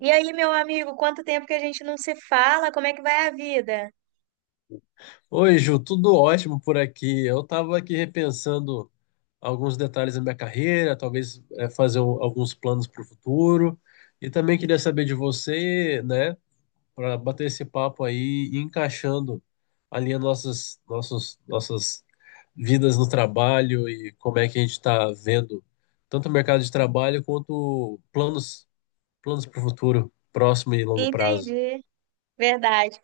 E aí, meu amigo, quanto tempo que a gente não se fala? Como é que vai a vida? Oi, Ju, tudo ótimo por aqui. Eu estava aqui repensando alguns detalhes da minha carreira, talvez fazer alguns planos para o futuro. E também queria saber de você, né, para bater esse papo aí e encaixando ali as nossas vidas no trabalho e como é que a gente está vendo tanto o mercado de trabalho quanto planos para o futuro, próximo e longo prazo. Entendi, verdade.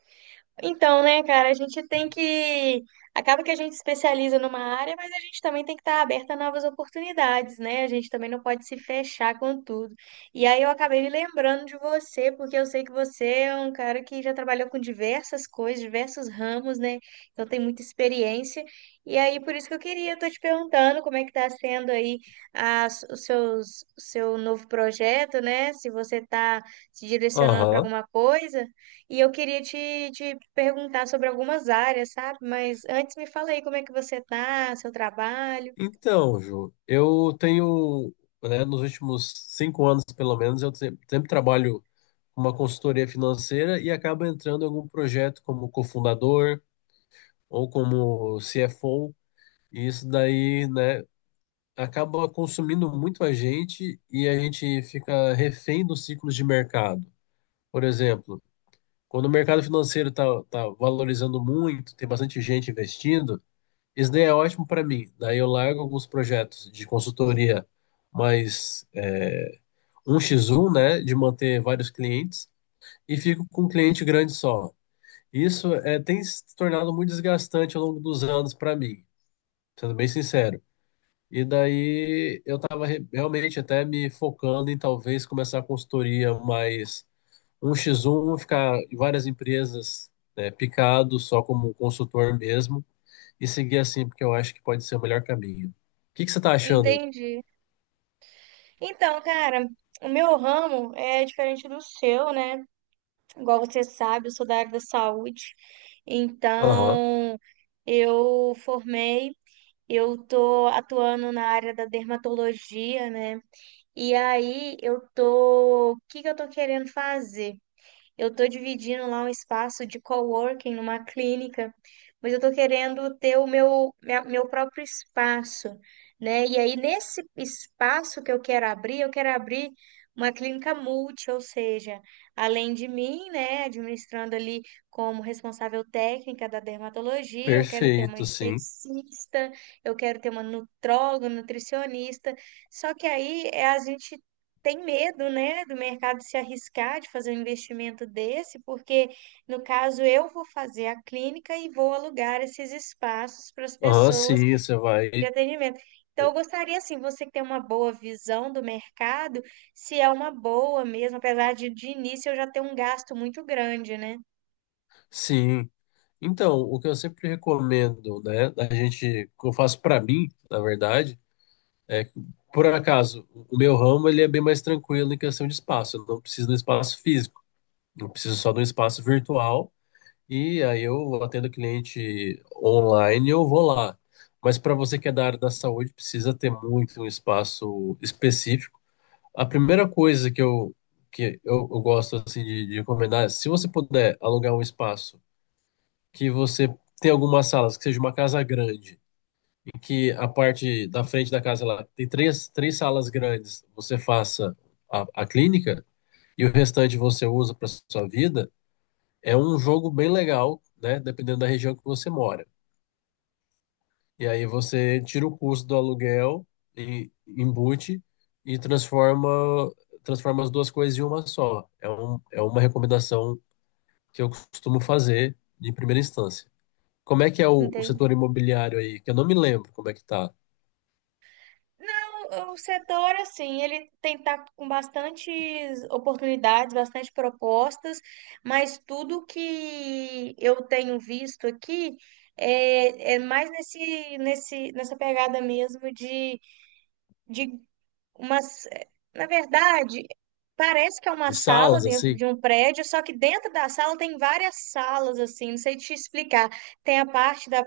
Então, né, cara, a gente tem que. Acaba que a gente especializa numa área, mas a gente também tem que estar aberta a novas oportunidades, né? A gente também não pode se fechar com tudo. E aí eu acabei me lembrando de você, porque eu sei que você é um cara que já trabalhou com diversas coisas, diversos ramos, né? Então tem muita experiência. E aí, por isso que eu queria, eu tô te perguntando como é que tá sendo aí as, os seus, o seu novo projeto, né? Se você tá se direcionando para Aham. alguma coisa. E eu queria te, te perguntar sobre algumas áreas, sabe? Mas antes me fala aí como é que você tá, seu trabalho. Então, Ju, eu tenho, né, nos últimos 5 anos, pelo menos, eu sempre trabalho com uma consultoria financeira e acabo entrando em algum projeto como cofundador ou como CFO, e isso daí, né, acaba consumindo muito a gente e a gente fica refém dos ciclos de mercado. Por exemplo, quando o mercado financeiro está valorizando muito, tem bastante gente investindo, isso daí é ótimo para mim. Daí eu largo alguns projetos de consultoria mais 1 x um, né, de manter vários clientes e fico com um cliente grande só. Tem se tornado muito desgastante ao longo dos anos para mim, sendo bem sincero. E daí eu estava realmente até me focando em talvez começar a consultoria mais um x um, ficar em várias empresas, né, picado só como consultor mesmo e seguir assim, porque eu acho que pode ser o melhor caminho. O que que você tá achando? Entendi. Então, cara, o meu ramo é diferente do seu, né? Igual você sabe, eu sou da área da saúde. Aham, Então, eu formei, eu tô atuando na área da dermatologia, né? E aí eu tô, o que que eu tô querendo fazer? Eu estou dividindo lá um espaço de coworking numa clínica, mas eu estou querendo ter o meu, minha- meu próprio espaço, né? E aí, nesse espaço que eu quero abrir uma clínica multi, ou seja, além de mim, né, administrando ali como responsável técnica da dermatologia, eu quero ter uma perfeito, sim. esteticista, eu quero ter uma nutróloga, nutricionista. Só que aí é a gente tem medo, né, do mercado se arriscar de fazer um investimento desse, porque no caso eu vou fazer a clínica e vou alugar esses espaços para as Aham, pessoas sim, você vai. de atendimento. Então, eu gostaria, assim, você que tem uma boa visão do mercado, se é uma boa mesmo, apesar de início eu já ter um gasto muito grande, né? Sim. Então, o que eu sempre recomendo, né, a gente, que eu faço pra mim, na verdade, é que, por acaso, o meu ramo ele é bem mais tranquilo em questão de espaço. Eu não preciso de um espaço físico, eu preciso só de um espaço virtual. E aí eu atendo cliente online e eu vou lá. Mas para você que é da área da saúde, precisa ter muito um espaço específico. A primeira coisa que eu gosto assim, de recomendar é, se você puder alugar um espaço que você tem algumas salas, que seja uma casa grande, e que a parte da frente da casa lá tem três salas grandes, você faça a clínica e o restante você usa para sua vida, é um jogo bem legal, né? Dependendo da região que você mora. E aí você tira o custo do aluguel e embute e transforma as duas coisas em uma só. É uma recomendação que eu costumo fazer de primeira instância. Como é que é o setor Entendi. imobiliário aí? Que eu não me lembro como é que tá. Não, o setor, assim, ele tem tá com bastantes oportunidades, bastante propostas, mas tudo que eu tenho visto aqui é, é mais nesse, nesse, nessa pegada mesmo de umas. Na verdade, parece que é uma De sala salas, dentro assim? de um prédio, só que dentro da sala tem várias salas, assim, não sei te explicar. Tem a parte da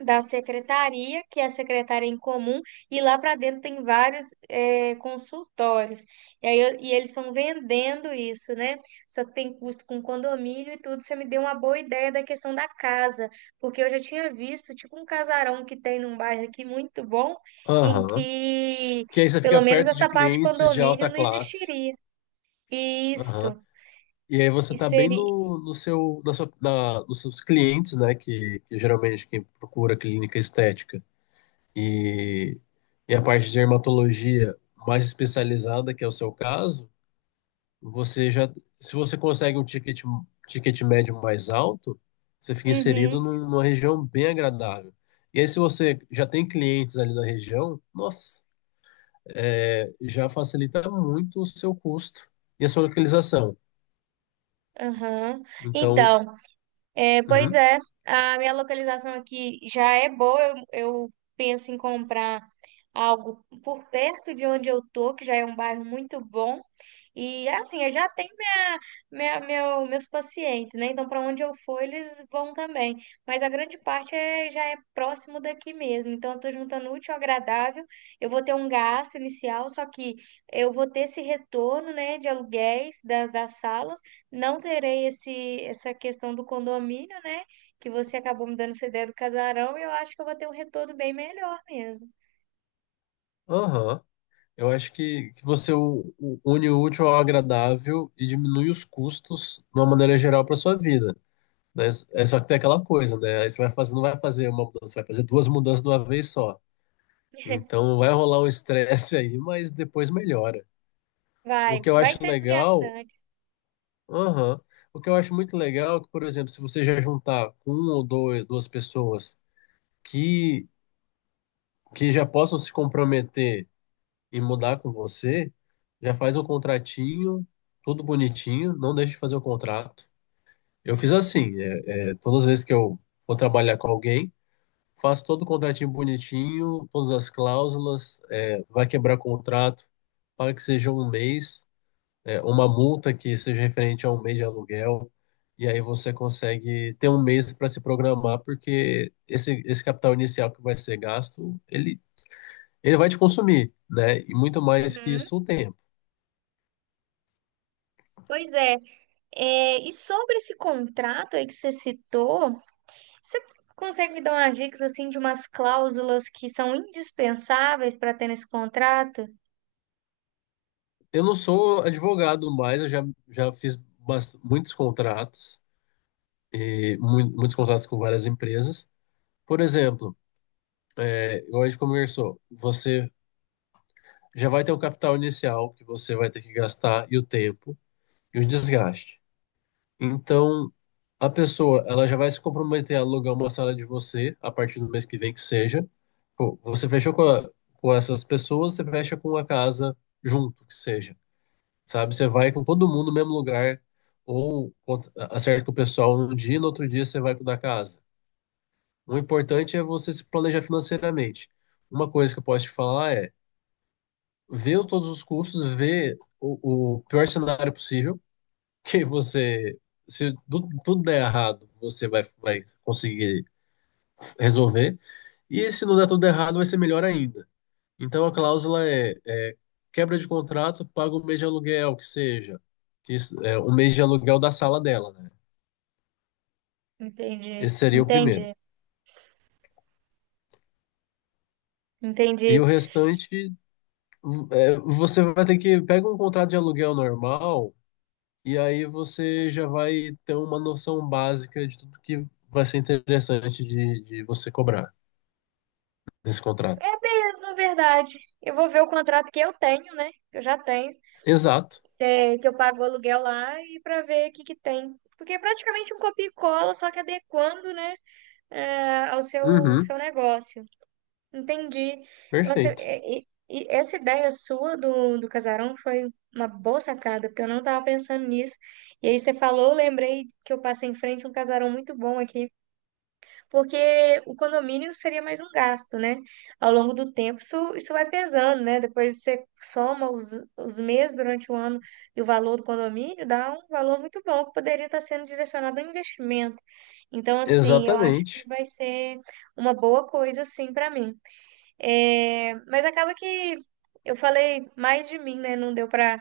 da secretaria, que é a secretária em comum, e lá para dentro tem vários consultórios. E aí, eu- e eles estão vendendo isso, né? Só que tem custo com condomínio e tudo. Você me deu uma boa ideia da questão da casa, porque eu já tinha visto, tipo, um casarão que tem num bairro aqui muito bom, em Aham. que Que aí você pelo fica menos perto de essa parte de clientes de condomínio alta não classe. existiria. Isso. Aham. E aí você E tá bem seria. no, no seu, na sua, na, nos seus clientes, né? Que geralmente quem procura clínica estética e, e a parte de dermatologia mais especializada, que é o seu caso, você já, se você consegue um ticket médio mais alto, você fica inserido Uhum, numa região bem agradável. E aí, se você já tem clientes ali na região, nossa, já facilita muito o seu custo e a sua localização. aham. Então, Então. É, pois uhum, é, a minha localização aqui já é boa. Eu penso em comprar algo por perto de onde eu tô, que já é um bairro muito bom. E assim, eu já tenho minha, minha, meu, meus pacientes, né? Então, para onde eu for, eles vão também. Mas a grande parte é, já é próximo daqui mesmo. Então, eu estou juntando útil ao agradável. Eu vou ter um gasto inicial, só que eu vou ter esse retorno, né, de aluguéis da, das salas. Não terei esse, essa questão do condomínio, né? Que você acabou me dando essa ideia do casarão. E eu acho que eu vou ter um retorno bem melhor mesmo. aham. Eu acho que você une o útil ao agradável e diminui os custos de uma maneira geral para sua vida, né? É só que tem aquela coisa, né? Aí você vai fazer, não vai fazer uma mudança, vai fazer duas mudanças de uma vez só. Então vai rolar um estresse aí, mas depois melhora. O Vai, que eu vai acho ser legal, desgastante. aham. O que eu acho muito legal é que, por exemplo, se você já juntar com um ou dois, duas pessoas que, que já possam se comprometer e mudar com você, já faz um contratinho, tudo bonitinho, não deixe de fazer o contrato. Eu fiz assim, todas as vezes que eu vou trabalhar com alguém, faz todo o contratinho bonitinho, todas as cláusulas, vai quebrar contrato, paga que seja um mês, é uma multa que seja referente a um mês de aluguel, e aí você consegue ter um mês para se programar, porque esse capital inicial que vai ser gasto, ele vai te consumir, né? E muito mais que Uhum. isso, o tempo. Pois é. É, e sobre esse contrato aí que você citou, você consegue me dar umas dicas assim de umas cláusulas que são indispensáveis para ter nesse contrato? Eu não sou advogado mais, eu já fiz muitos contratos, e muitos contratos com várias empresas. Por exemplo, igual a gente conversou, você já vai ter o capital inicial que você vai ter que gastar e o tempo e o desgaste. Então, a pessoa, ela já vai se comprometer a alugar uma sala de você a partir do mês que vem que seja. Pô, você fechou com essas pessoas, você fecha com a casa junto que seja, sabe? Você vai com todo mundo no mesmo lugar ou acerta com o pessoal um dia e no outro dia você vai com o da casa. O importante é você se planejar financeiramente. Uma coisa que eu posso te falar é ver todos os cursos, ver o pior cenário possível, que você, se tudo der errado, você vai, vai conseguir resolver, e se não der tudo errado, vai ser melhor ainda. Então a cláusula é, quebra de contrato, paga um mês de aluguel, que seja, que um mês de aluguel da sala dela, né? Entendi, Esse seria o primeiro. entendi, E entendi. o restante, você vai ter que pega um contrato de aluguel normal. E aí você já vai ter uma noção básica de tudo que vai ser interessante de você cobrar nesse contrato. Mas, na verdade, eu vou ver o contrato que eu tenho, né? Que eu já tenho, Exato. é, que eu pago o aluguel lá e para ver o que que tem. Porque é praticamente um copia e cola, só que adequando, né, é, ao seu, Uhum. seu negócio. Entendi. Nossa, Perfeito. E essa ideia sua do, do casarão foi uma boa sacada, porque eu não estava pensando nisso. E aí você falou, eu lembrei que eu passei em frente a um casarão muito bom aqui, porque o condomínio seria mais um gasto, né? Ao longo do tempo isso, isso vai pesando, né? Depois você soma os meses durante o ano e o valor do condomínio, dá um valor muito bom que poderia estar sendo direcionado ao investimento. Então, assim, eu acho que Exatamente. vai ser uma boa coisa, assim, para mim. É, mas acaba que eu falei mais de mim, né? Não deu pra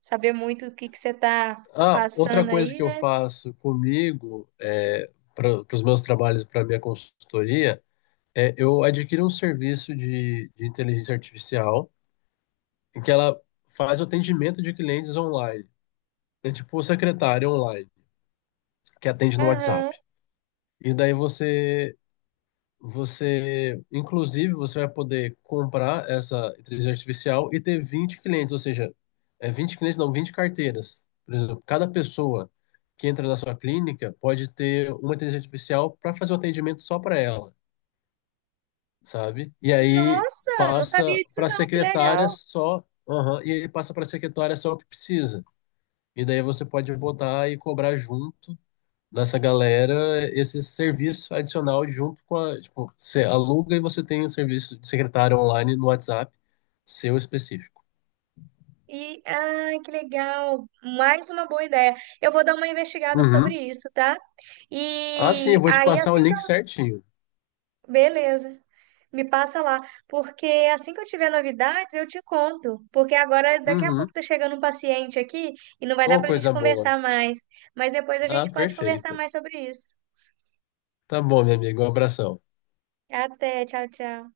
saber muito o que que você tá Ah, outra passando coisa aí, que eu né? faço comigo é, para os meus trabalhos, para minha consultoria, eu adquiro um serviço de inteligência artificial em que ela faz o atendimento de clientes online. É tipo secretária online, que atende no Aham. WhatsApp. E daí você Você, inclusive, você vai poder comprar essa inteligência artificial e ter 20 clientes, ou seja, 20 clientes, não, 20 carteiras. Por exemplo, cada pessoa que entra na sua clínica pode ter uma inteligência artificial para fazer o atendimento só para ela, sabe? E aí Nossa, não passa sabia disso para a não, que secretária legal. só, aham, e aí passa para a secretária só o que precisa. E daí você pode botar e cobrar junto dessa galera esse serviço adicional junto com a, tipo, você aluga e você tem um serviço de secretário online no WhatsApp, seu específico. E, ai, que legal. Mais uma boa ideia. Eu vou dar uma investigada sobre Uhum. isso, tá? Ah, sim, E eu vou te aí, passar o assim que eu... link certinho. Beleza. Me passa lá, porque assim que eu tiver novidades, eu te conto. Porque agora, daqui a pouco, Uhum. tá chegando um paciente aqui e não vai dar Oh, pra gente coisa boa. conversar mais. Mas depois a Ah, gente pode conversar perfeito. mais sobre isso. Tá bom, meu amigo, um abração. Até, tchau, tchau.